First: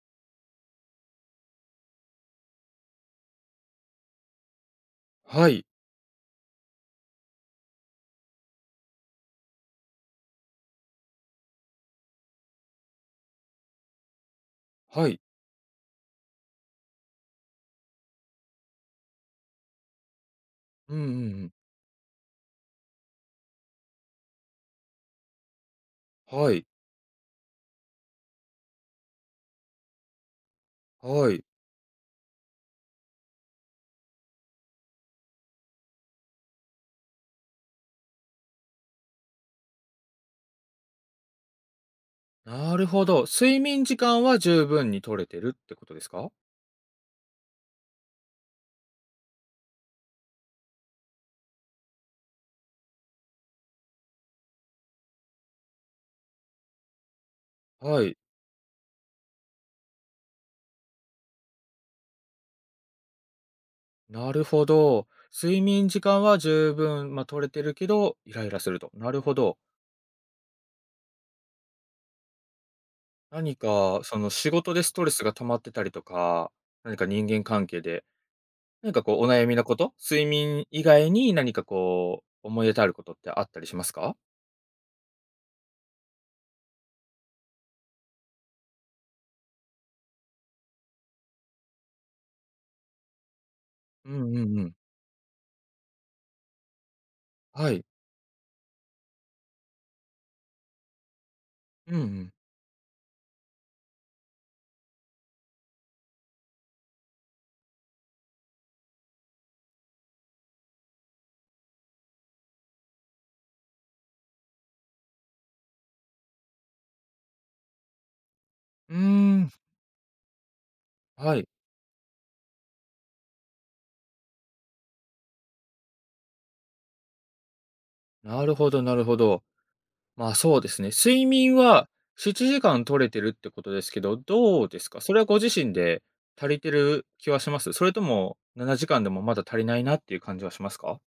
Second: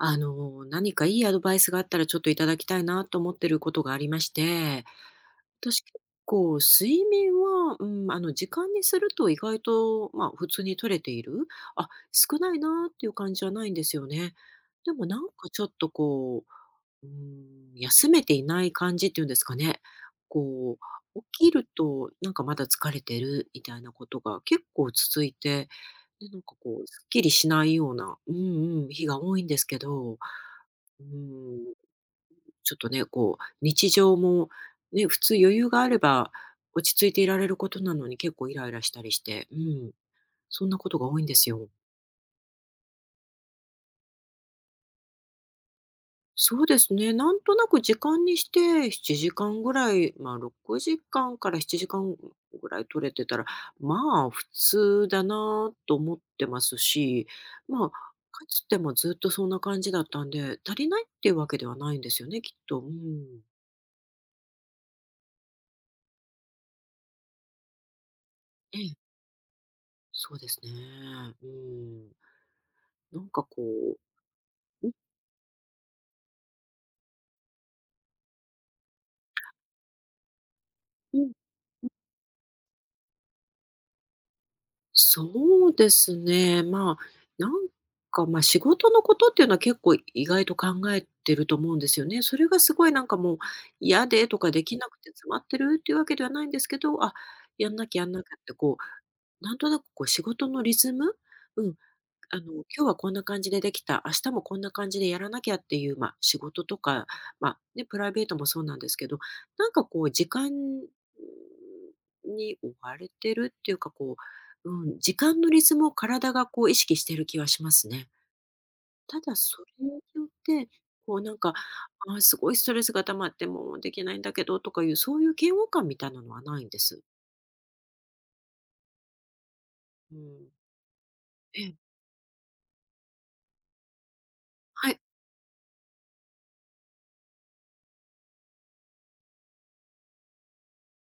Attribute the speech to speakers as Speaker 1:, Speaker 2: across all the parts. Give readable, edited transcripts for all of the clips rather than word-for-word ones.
Speaker 1: あの、何かいいアドバイスがあったらちょっといただきたいなと思ってることがありまして、
Speaker 2: はい、
Speaker 1: 私結構睡眠は、うん、あの、時間にすると意外と、まあ、普通に取れている。あ、少ないなっていう感じはないんですよね。でも
Speaker 2: は
Speaker 1: な
Speaker 2: い。
Speaker 1: んかちょっとこう、うん、休めていない感じっていうんですかね。こ
Speaker 2: うんうんう
Speaker 1: う、起き
Speaker 2: ん。
Speaker 1: るとなんかまだ疲れてるみたいなことが結構続いて、でなん
Speaker 2: は
Speaker 1: か
Speaker 2: い、
Speaker 1: こう、すっきりしないような、うん、日が多いんですけど、う
Speaker 2: はい。
Speaker 1: ん、ちょっとね、こう、日常も、ね、普通余裕があれば、落ち着いていられることなのに結構イライラしたりして、うん、そんなことが多いんですよ。
Speaker 2: なるほど。睡眠時間は十分に取れてるってことですか？
Speaker 1: そうですね、なんとなく時間にして7時間ぐらい、まあ、6時間かんから7時間ぐらい取れてたら、まあ、普通だなと思ってますし、まあ、
Speaker 2: はい、
Speaker 1: かつてもずっとそんな感じだったんで、足りないっていうわけではないんですよね、きっと。うん。
Speaker 2: なるほど。睡眠時間は十分、ま、取れてるけど、イライラす
Speaker 1: え
Speaker 2: ると。
Speaker 1: え、
Speaker 2: なるほど。
Speaker 1: そうですね。うん。なんか
Speaker 2: 何
Speaker 1: こ
Speaker 2: かその仕事で
Speaker 1: うう
Speaker 2: ス
Speaker 1: ん
Speaker 2: トレスが溜まってたりとか、何か人間関係で、何かこうお悩みなこと、睡眠以外
Speaker 1: うん、
Speaker 2: に何かこう思い当たることってあったりしますか？
Speaker 1: そうですね、まあ、なんか、まあ、仕事のことっていうのは結構意外と考えてると思うんですよね。それがすごいなんかもう嫌
Speaker 2: うん
Speaker 1: で
Speaker 2: う
Speaker 1: とか
Speaker 2: んう
Speaker 1: で
Speaker 2: ん。
Speaker 1: きなくて詰まってるっていうわけではないんですけど、あ、
Speaker 2: は
Speaker 1: やん
Speaker 2: い。
Speaker 1: なきゃやんなきゃってこう、なんとなくこう仕事のリズム、うん、
Speaker 2: うんうん。
Speaker 1: あの、今日はこんな感じでできた、明日もこんな感じでやらなきゃっていう、まあ、仕事とか、ま、ね、プライベートもそうなんですけど、なんかこう時間に追われてるっていうか、こう、うん、時間のリズムを体がこう意識してる気はしますね。
Speaker 2: うー
Speaker 1: ただ
Speaker 2: ん、
Speaker 1: それによって、こうな
Speaker 2: は
Speaker 1: ん
Speaker 2: い。
Speaker 1: か、あ、すごいストレスが溜まってもうできないんだけどとかいう、そういう嫌悪感みたいなのはないんです。
Speaker 2: なるほどなるほど。
Speaker 1: う
Speaker 2: まあ、
Speaker 1: ん。
Speaker 2: そうですね。睡眠
Speaker 1: ええ、
Speaker 2: は7時間取れてるってことですけど、どうです
Speaker 1: は
Speaker 2: か？
Speaker 1: い。
Speaker 2: それはご自身で足りてる気はします？それとも7時間でもまだ足りないなっていう感じはしますか？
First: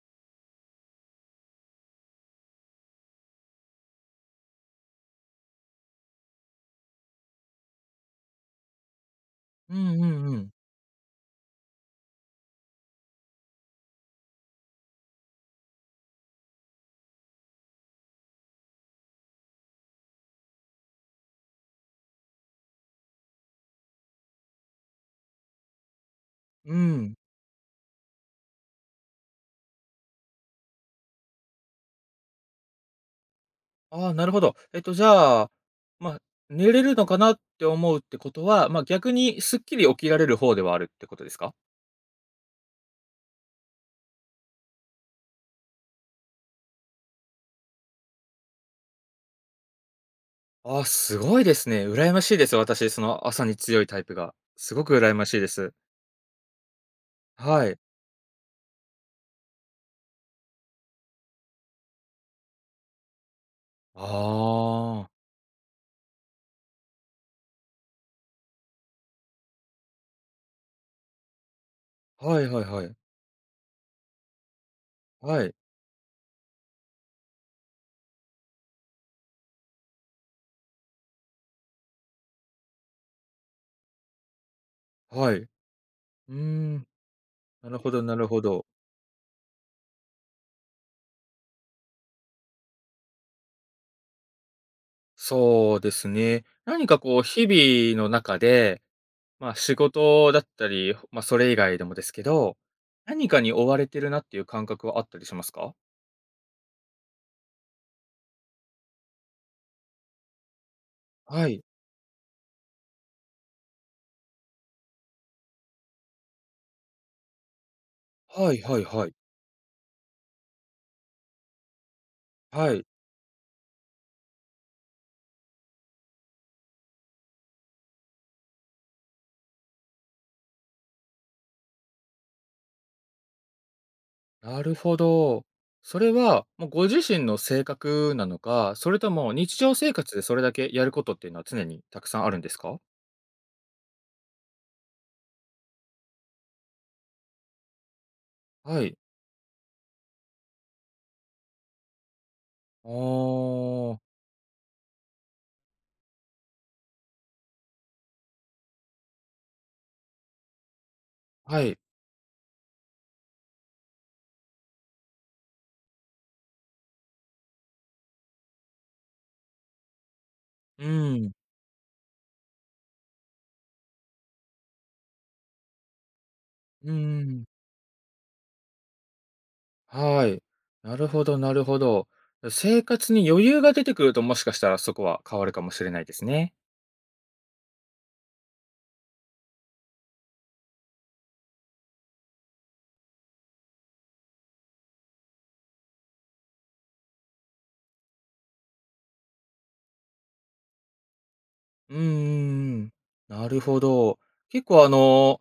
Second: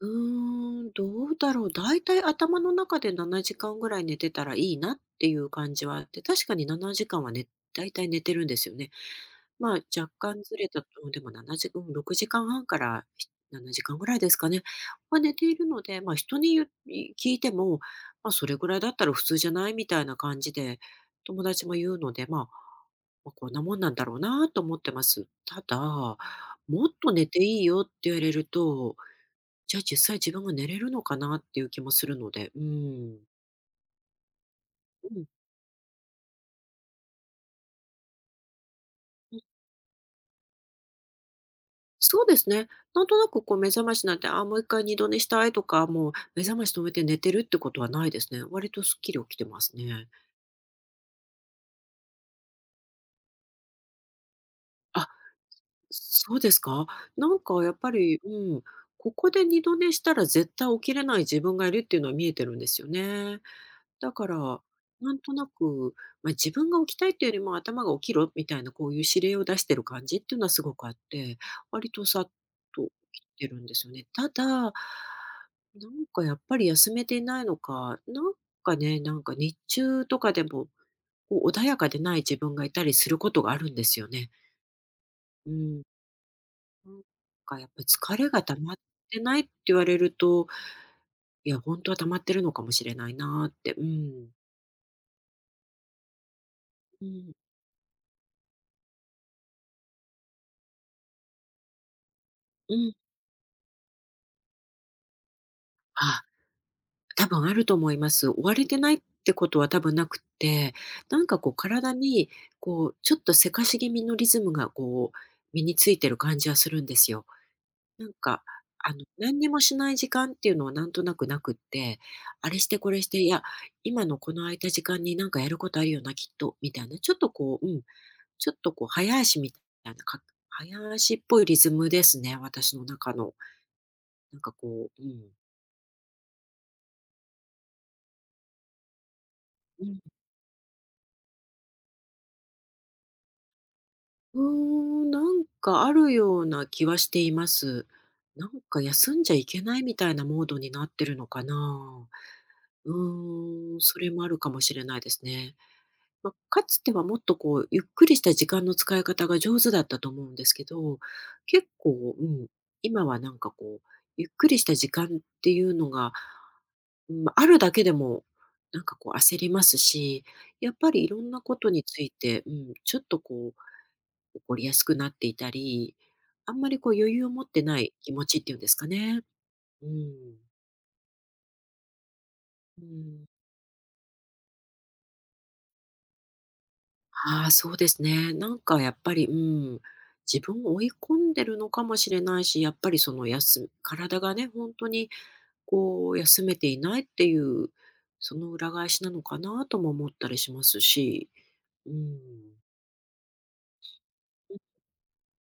Speaker 1: うーん、どうだろう。だいたい頭の中で7時間ぐらい寝てたらいいなっていう感じはあって、確かに7時間はね、だいたい寝てるんですよね。
Speaker 2: う
Speaker 1: まあ、
Speaker 2: んう
Speaker 1: 若
Speaker 2: んう
Speaker 1: 干
Speaker 2: ん。
Speaker 1: ずれたと、でも7時、うん6時間半から7時間ぐらいですかね。は寝ているので、まあ人に言うい聞いても、まあそれぐらいだったら普通じゃないみたいな感じで友達も言うので、まあ、まあこんなもんなんだろうなと思ってます。ただ、
Speaker 2: う
Speaker 1: もっと
Speaker 2: ん。
Speaker 1: 寝ていいよって言われると、じゃあ実際自分が寝れるのかなっていう気もするので、うん。
Speaker 2: ああ、なるほど。じ
Speaker 1: うん、
Speaker 2: ゃあ、まあ、寝れるのかなって思うってことは、ま、逆
Speaker 1: う
Speaker 2: に
Speaker 1: ん、
Speaker 2: すっきり起きられる方ではあるってことですか？
Speaker 1: そうですね。なんとなくこう目覚ましなんて、あーもう一回二度寝したいとか、もう目覚まし止めて寝てるってことはないですね。割とすっきり起きてますね。
Speaker 2: ああ、すごいですね。羨ましいです。私、その朝に強いタイプが。すごく
Speaker 1: あ、
Speaker 2: 羨ましいです。
Speaker 1: そうですか。なんか
Speaker 2: は
Speaker 1: や
Speaker 2: い。
Speaker 1: っぱり、うん、ここで二度寝したら絶対起きれない自分がいるっていうのは見えてるんですよね。
Speaker 2: あ
Speaker 1: だから、
Speaker 2: あ。
Speaker 1: なんとなく、まあ、自分が起きたいっていうよりも頭が起きろみたいなこういう指令を出してる感じっていうのはすごくあって、割とさっ
Speaker 2: はいはい
Speaker 1: と
Speaker 2: はい。
Speaker 1: 起きてるんですよね。ただ、
Speaker 2: はい。
Speaker 1: なんかやっぱり休めていないのか、なんかね、なんか日中とかでも、こう穏やかでない自分がいたりすることがあるんですよね。
Speaker 2: はい。う
Speaker 1: うん。
Speaker 2: ーん、
Speaker 1: なんかや
Speaker 2: な
Speaker 1: っぱ
Speaker 2: る
Speaker 1: り
Speaker 2: ほどな
Speaker 1: 疲
Speaker 2: る
Speaker 1: れ
Speaker 2: ほ
Speaker 1: が溜
Speaker 2: ど。
Speaker 1: まってないって言われると、いや、本当は溜まってるのかもしれないなーって。うん。
Speaker 2: そうですね。何か
Speaker 1: う
Speaker 2: こう
Speaker 1: ん。
Speaker 2: 日々の中で、まあ、仕事だったり、ま、それ以外でもですけど、
Speaker 1: うん。
Speaker 2: 何かに追われてるなっていう感覚はあったりしますか？
Speaker 1: あ。多分あると思います。追われてないってことは多分なくって、なんか
Speaker 2: は
Speaker 1: こう
Speaker 2: い。
Speaker 1: 体に、こう、ちょっとせかし気味のリズムがこう、身についてる感じはするんですよ。なんか、
Speaker 2: はいはい
Speaker 1: あの、
Speaker 2: はい。
Speaker 1: 何にもしない時間っていうのはなんとなくなくって、あれし
Speaker 2: は
Speaker 1: て
Speaker 2: い。
Speaker 1: これして、いや、今のこの空いた時間になんかやることあるよな、きっと、みたいな。ちょっとこう、うん、ちょっとこう、早足みたいな、か早足っぽいリズムですね、私の中の。なんか
Speaker 2: なる
Speaker 1: こ
Speaker 2: ほ
Speaker 1: う、うん。
Speaker 2: ど。それは、もうご自身の性格なのか、それとも日常
Speaker 1: う
Speaker 2: 生
Speaker 1: ん
Speaker 2: 活でそれだけやることっていうのは常にたくさんあるんですか？
Speaker 1: うーん、なんかあるような気はしています。なんか
Speaker 2: はい。
Speaker 1: 休んじゃいけないみたいなモードになってるのかな。
Speaker 2: あ
Speaker 1: うーん、そ
Speaker 2: あ、
Speaker 1: れもあるかもしれないですね。まあ、かつてはもっとこう、ゆっくりした時間の使い方が上手だったと思うんですけど、
Speaker 2: は
Speaker 1: 結
Speaker 2: い。
Speaker 1: 構、うん、今はなんかこう、ゆっくりした時間っていうのが、うん、まあるだけでも、なんかこう焦りますし、やっ
Speaker 2: う
Speaker 1: ぱりいろん
Speaker 2: ん。
Speaker 1: なことについて、うん、ちょっとこう起こりやすくなっていたり、あんまりこ
Speaker 2: う
Speaker 1: う
Speaker 2: んう
Speaker 1: 余裕を持っ
Speaker 2: ん。
Speaker 1: てない気持ちっていうんですかね。うん。
Speaker 2: はい。なるほどなるほど。生
Speaker 1: う
Speaker 2: 活に
Speaker 1: ん。
Speaker 2: 余裕が出てくると、もしかしたらそこは変わるかもしれないですね。
Speaker 1: ああ、そうですね。なんかやっぱり、うん、自分を追い込んでるのかもしれないし、やっぱりそのやす体がね、本当にこう休めていないっていう、その裏返しなのかなとも思ったりしますし。う
Speaker 2: うんうん
Speaker 1: ん。
Speaker 2: うん。なるほど。結構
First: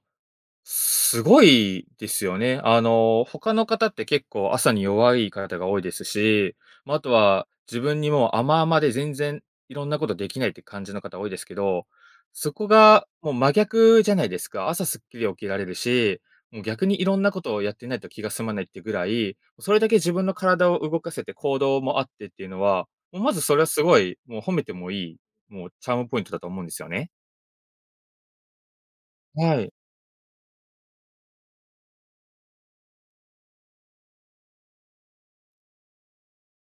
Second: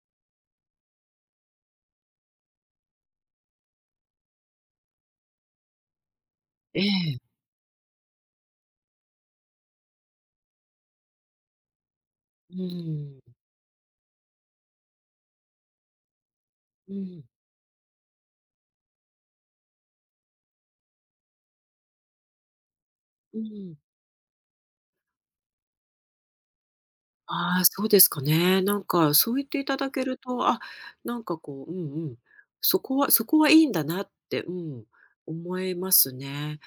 Speaker 2: すごいですよね。他の方って結構朝に弱い方が多いですし、
Speaker 1: え
Speaker 2: まあ、あと
Speaker 1: え。
Speaker 2: は自分にもう甘々で全然いろんなことできないって感じの方多いですけど、そ
Speaker 1: う
Speaker 2: こが
Speaker 1: ん。
Speaker 2: もう真逆じゃないですか。朝すっきり起きられるし、もう逆
Speaker 1: う
Speaker 2: にいろん
Speaker 1: ん。
Speaker 2: なことをやってないと気が済まないってぐらい、それだけ自分の体を動かせて行動もあってっていうのは、もうま
Speaker 1: う
Speaker 2: ずそれは
Speaker 1: ん。
Speaker 2: すごい、もう褒めてもいい、もうチャームポイントだと思うんですよね。
Speaker 1: ああ、そうですかね。なんかそう言って
Speaker 2: は
Speaker 1: い
Speaker 2: い。
Speaker 1: ただけると、あ、なんかこう、うんうん、そこはそこはいいんだなって、うん、思えますね。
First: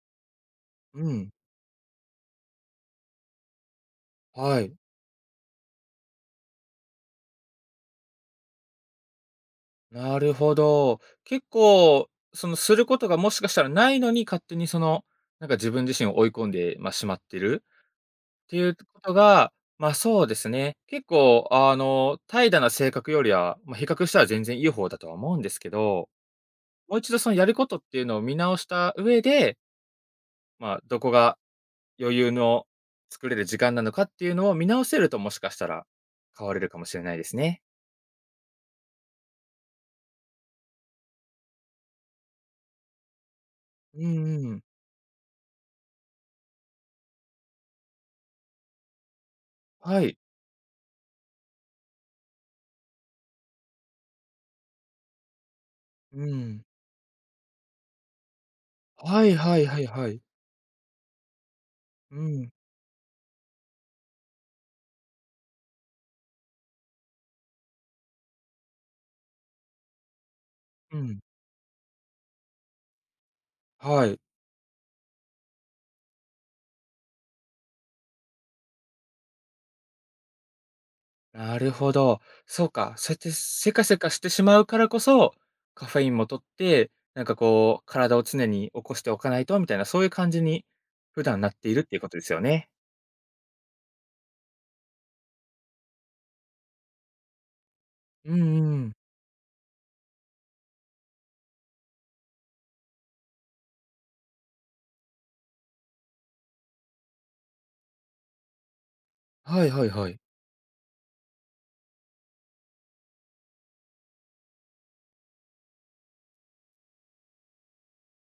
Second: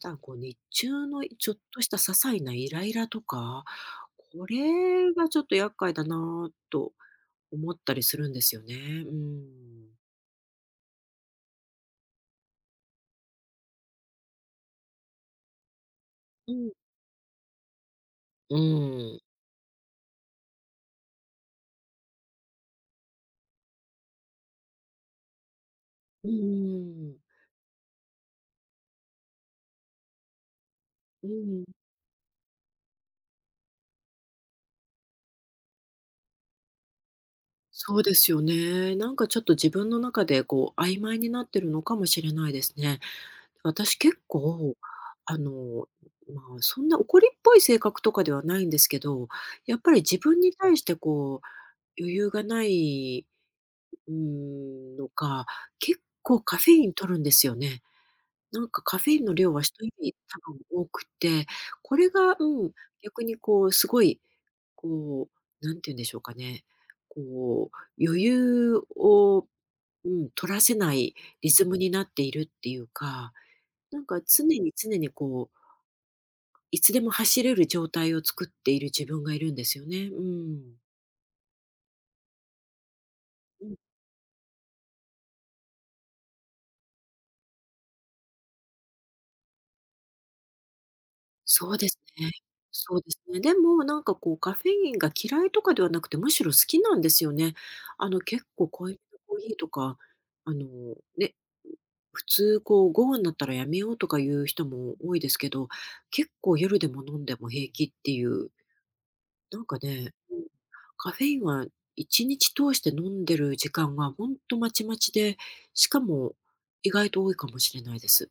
Speaker 1: ただこう日中
Speaker 2: う
Speaker 1: の
Speaker 2: ん。
Speaker 1: ちょっとした些細なイライラとか、こ
Speaker 2: はい。
Speaker 1: れがちょっと厄介だなと思ったりするんですよね。うん。
Speaker 2: なるほど。結構、その、することがもしかしたらないのに、勝手にその、なんか自分自身を追い込ん
Speaker 1: うん。
Speaker 2: で、まあ、しまってるっ
Speaker 1: う
Speaker 2: ていうこと
Speaker 1: ん。
Speaker 2: が、ま、そうですね。結構、怠惰な性格よりは、まあ、比較したら全然いい方だとは思うんですけど、
Speaker 1: う
Speaker 2: もう一
Speaker 1: ん。
Speaker 2: 度そのやることっていうのを見直した上で、ま、どこ
Speaker 1: う
Speaker 2: が
Speaker 1: ん。
Speaker 2: 余裕の作れる時間なのかっていうのを見直せると、もしかしたら変われるかもしれないですね。
Speaker 1: そうですよね。なんかちょっと自分の中でこう曖昧になってるのかもしれないですね。私
Speaker 2: う
Speaker 1: 結
Speaker 2: んうん。
Speaker 1: 構、あの、まあ、そんな怒りっぽい性格とかではないんですけど、やっぱり
Speaker 2: はい。
Speaker 1: 自分に対してこう、余裕がない、うーん、のか、結
Speaker 2: う
Speaker 1: 構カ
Speaker 2: ん。
Speaker 1: フェイン摂るんですよね。なんかカフェイ
Speaker 2: は
Speaker 1: ンの
Speaker 2: い
Speaker 1: 量
Speaker 2: は
Speaker 1: は
Speaker 2: いは
Speaker 1: 人
Speaker 2: い
Speaker 1: よ
Speaker 2: は
Speaker 1: り
Speaker 2: い。
Speaker 1: 多分多くて、これ
Speaker 2: う
Speaker 1: が、
Speaker 2: ん、
Speaker 1: うん、逆にこう、すごい、こう、なんて言うんでしょうかね、こう、余裕を、うん、取らせな
Speaker 2: う
Speaker 1: い
Speaker 2: ん、
Speaker 1: リズムになっているっていうか、なん
Speaker 2: はい。
Speaker 1: か常に常にこういつでも走れる状態を作っている自分がいるんですよね。うん。
Speaker 2: なるほど。そうか、そうやって
Speaker 1: う
Speaker 2: せ
Speaker 1: ん、
Speaker 2: かせかしてしまうからこそ、カフェインも取って、なんかこう、体を常に起こしておかないとみたいな、そういう感じに普段なって
Speaker 1: そ
Speaker 2: い
Speaker 1: う
Speaker 2: るっ
Speaker 1: で
Speaker 2: てい
Speaker 1: す
Speaker 2: うことで
Speaker 1: ね。
Speaker 2: すよね。
Speaker 1: そうですね。でも、なんかこうカフェインが嫌いとかではなくて、むしろ好きなんですよね。あの
Speaker 2: うんう
Speaker 1: 結構濃
Speaker 2: ん。
Speaker 1: いめのコーヒーとか、あのね、普通こう午後になったらやめようとかいう人も多いですけど、結構夜でも飲んでも平気っていうな
Speaker 2: は
Speaker 1: ん
Speaker 2: い
Speaker 1: か
Speaker 2: はいは
Speaker 1: ね、
Speaker 2: い。
Speaker 1: うん、カフェインは1日通して飲んでる時間がほんとまちまちで、しかも意外と多いかもしれないです。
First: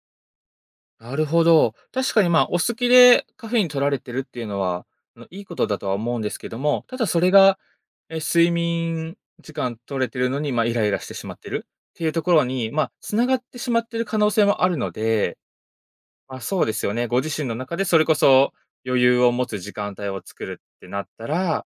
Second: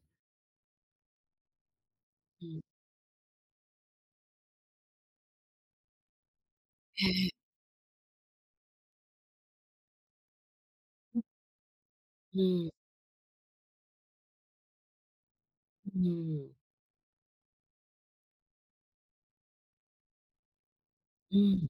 Speaker 2: なるほど。確かにまあ、
Speaker 1: う
Speaker 2: お
Speaker 1: ん。
Speaker 2: 好きでカフェイン取られてるっていうのは、いいことだとは思うんですけども、た
Speaker 1: え
Speaker 2: だそれ
Speaker 1: え、
Speaker 2: が、睡眠時間取れてるのに、まあ、イライラしてしまってるっていうとこ
Speaker 1: う
Speaker 2: ろ
Speaker 1: ん、
Speaker 2: に、まあ、つながってしまってる可能性もあるので、
Speaker 1: う
Speaker 2: ま、
Speaker 1: ん、
Speaker 2: そうですよね。ご自身の中でそれこそ余裕を持つ時間帯を作るってなった
Speaker 1: う
Speaker 2: ら、
Speaker 1: ん、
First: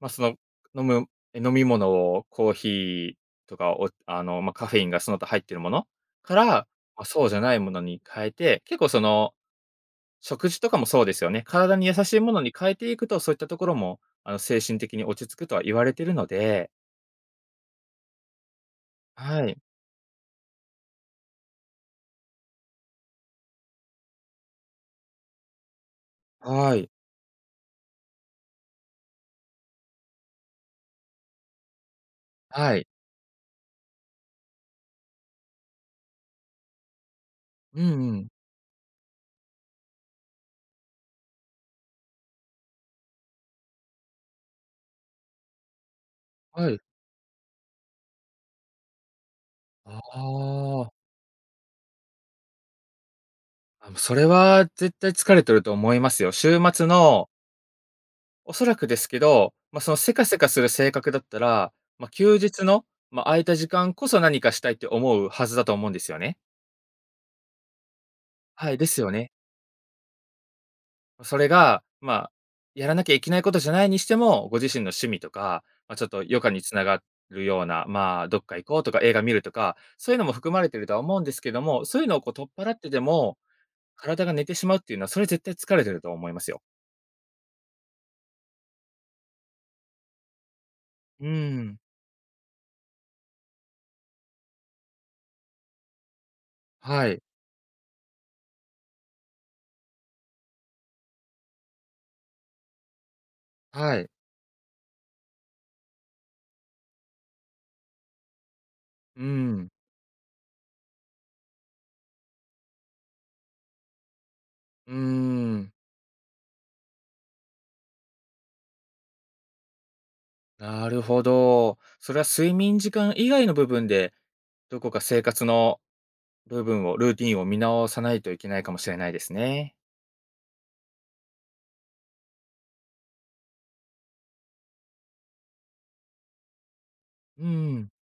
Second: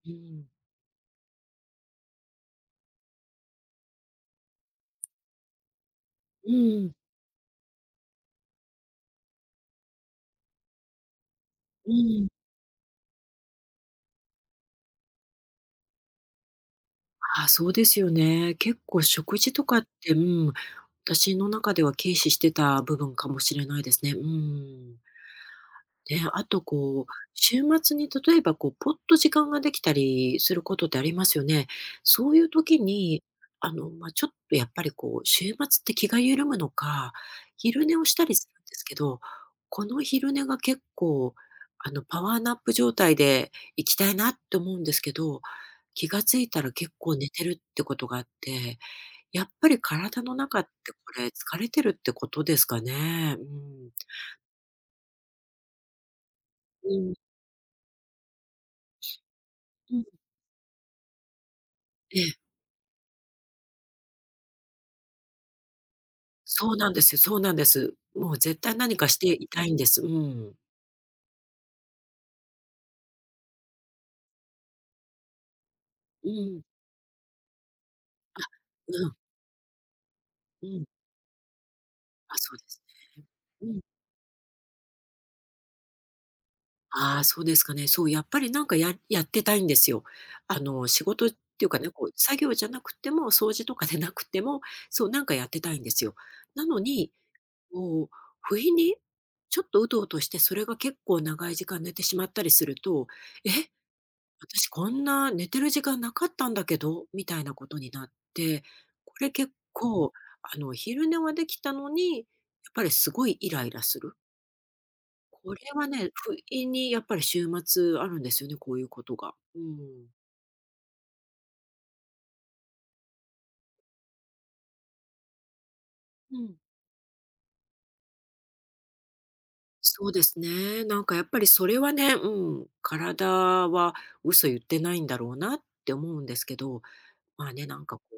Speaker 2: ま、
Speaker 1: う
Speaker 2: その
Speaker 1: ん、
Speaker 2: 飲む飲み物をコーヒーとかおあの、ま、カフェインがその他入ってるものから、
Speaker 1: う
Speaker 2: ま
Speaker 1: ん、
Speaker 2: あ、そうじゃないものに変えて、結構その食事とかもそうですよね。体に
Speaker 1: う
Speaker 2: 優しい
Speaker 1: ん。
Speaker 2: ものに変えていくと、そういったところも精神的に落ち着くとは言われてるので、
Speaker 1: ああ、そうですよね。結構食
Speaker 2: は
Speaker 1: 事
Speaker 2: い。
Speaker 1: とかって、うん、私の中では軽視してた部分かもしれないですね。うん。で、あと
Speaker 2: はい。
Speaker 1: こう、週末に例えばこう、ぽっと時間ができたりすることってありますよね。そういう
Speaker 2: は
Speaker 1: 時
Speaker 2: い。
Speaker 1: に、あの、まあ、ちょっとやっぱりこう、週末って気が緩むのか、
Speaker 2: う
Speaker 1: 昼寝を
Speaker 2: んう
Speaker 1: した
Speaker 2: ん。
Speaker 1: りするんですけど、この昼寝が結構、あの、パワーナップ状態で行きたいなって思うんですけど、気がついた
Speaker 2: は
Speaker 1: ら
Speaker 2: い。
Speaker 1: 結構寝てるってことがあって、やっぱり
Speaker 2: あ
Speaker 1: 体の中ってこ
Speaker 2: あ。
Speaker 1: れ疲れてるってことですかね？うん。
Speaker 2: それは絶対疲れてると思いますよ。週末
Speaker 1: うん。
Speaker 2: の、おそらくですけど、ま、そ
Speaker 1: う
Speaker 2: の
Speaker 1: ん。
Speaker 2: せかせかする性格だったら、ま、
Speaker 1: ええ。
Speaker 2: 休日の、ま、空いた時間こそ何かしたいって思うはずだと思うんですよね。
Speaker 1: そうなんですよ、そうなんです。もう絶
Speaker 2: は
Speaker 1: 対
Speaker 2: い、で
Speaker 1: 何
Speaker 2: す
Speaker 1: か
Speaker 2: よ
Speaker 1: して
Speaker 2: ね。
Speaker 1: いたいんです。うん。
Speaker 2: それが、ま、やらなきゃいけないことじゃないにしても、ご自身の趣味とか、ま、ちょっと
Speaker 1: う
Speaker 2: 余暇に
Speaker 1: ん。
Speaker 2: つながるような、まあ、どっか行こうとか
Speaker 1: う
Speaker 2: 映
Speaker 1: ん。
Speaker 2: 画見るとか、そういうのも含ま
Speaker 1: う
Speaker 2: れて
Speaker 1: ん。
Speaker 2: るとは思うんですけども、そういうのをこう
Speaker 1: あ、
Speaker 2: 取っ
Speaker 1: そうで
Speaker 2: 払っ
Speaker 1: す
Speaker 2: てで
Speaker 1: ね。
Speaker 2: も、
Speaker 1: うん。
Speaker 2: 体が寝てしまうっていうのは、それ絶対疲れてると思いますよ。
Speaker 1: ああ、そうですかね。そう、やっぱりなんかややってたいんですよ。あの、仕
Speaker 2: う
Speaker 1: 事
Speaker 2: ー
Speaker 1: っていう
Speaker 2: ん、
Speaker 1: かね、こう作業じゃなくても、掃除とかでなくても、そう、なんかやってたいんですよ。なの
Speaker 2: は
Speaker 1: に、
Speaker 2: い。
Speaker 1: もう不意にちょっとうとうとして、それが結構長い時間寝てしまったりすると、え
Speaker 2: はい。
Speaker 1: 私こんな寝てる時間なかったんだけど、みたいなことになって、こ
Speaker 2: う
Speaker 1: れ結
Speaker 2: ん。
Speaker 1: 構、あの、昼寝はできたのに、やっぱりすごいイライラする。
Speaker 2: うー
Speaker 1: これ
Speaker 2: ん。
Speaker 1: はね、不意にやっぱり週末あるんですよね、こういうことが。うん。
Speaker 2: なるほど。それは睡眠時間以外の部分で、どこか生活の
Speaker 1: うん。
Speaker 2: 部分を、ルーティンを見直さないといけないかもしれないですね。
Speaker 1: そうですね。なんかやっぱりそれはね、うん、体は嘘言ってないんだろうなって思うんですけど、
Speaker 2: う
Speaker 1: まあね、なん
Speaker 2: ん。
Speaker 1: かこう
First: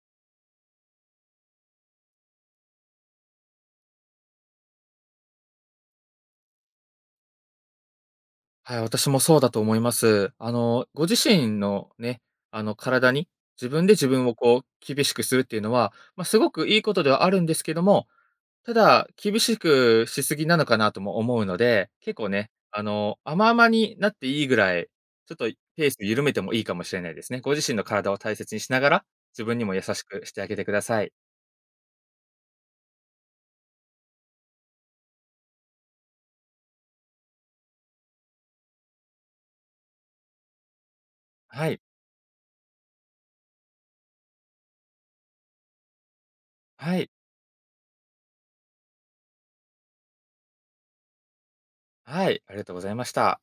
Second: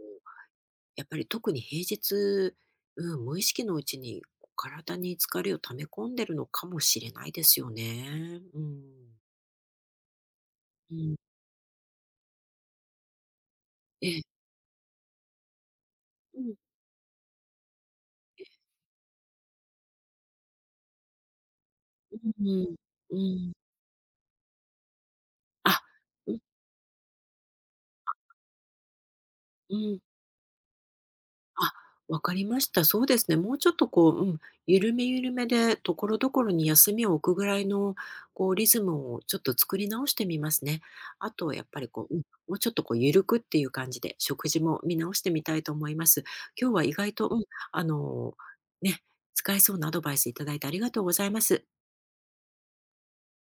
Speaker 1: やっぱり特に平日、うん、無意識のうちに体に疲れを溜め込んでるのかもしれないですよね。う
Speaker 2: はい、
Speaker 1: ん。
Speaker 2: 私もそうだと思います。
Speaker 1: う
Speaker 2: ご自
Speaker 1: ん。
Speaker 2: 身のね、体に、自分で自
Speaker 1: え
Speaker 2: 分を
Speaker 1: え。
Speaker 2: こう厳しくするっていうのは、まあ、す
Speaker 1: う
Speaker 2: ご
Speaker 1: ん、
Speaker 2: くいいことではあるんですけども、ただ、厳しくしすぎなのかなとも思うので、結構
Speaker 1: うん
Speaker 2: ね、
Speaker 1: うん。う
Speaker 2: 甘
Speaker 1: ん。
Speaker 2: 々になっていいぐらい、ちょっと
Speaker 1: あ、
Speaker 2: ペース緩め
Speaker 1: うん、
Speaker 2: てもいいかもしれないですね。ご自身の体を大切にしながら、自分にも
Speaker 1: う
Speaker 2: 優
Speaker 1: ん。
Speaker 2: しくしてあげてください。
Speaker 1: あ、わかりました。そうですね。もうちょっとこう、うん、緩め緩めで、ところどころに休みを置くぐらいの、こう、リズムをちょっと作り直してみますね。あと、やっ
Speaker 2: は
Speaker 1: ぱ
Speaker 2: い。
Speaker 1: りこう、うん、もうちょっとこう、緩くっていう感じで、食事も見直してみたいと思います。今日は意
Speaker 2: はい。
Speaker 1: 外と、うん、あの、ね、使えそうなアドバイスいただいてありがとうございます。
Speaker 2: はい。ありがとうございました。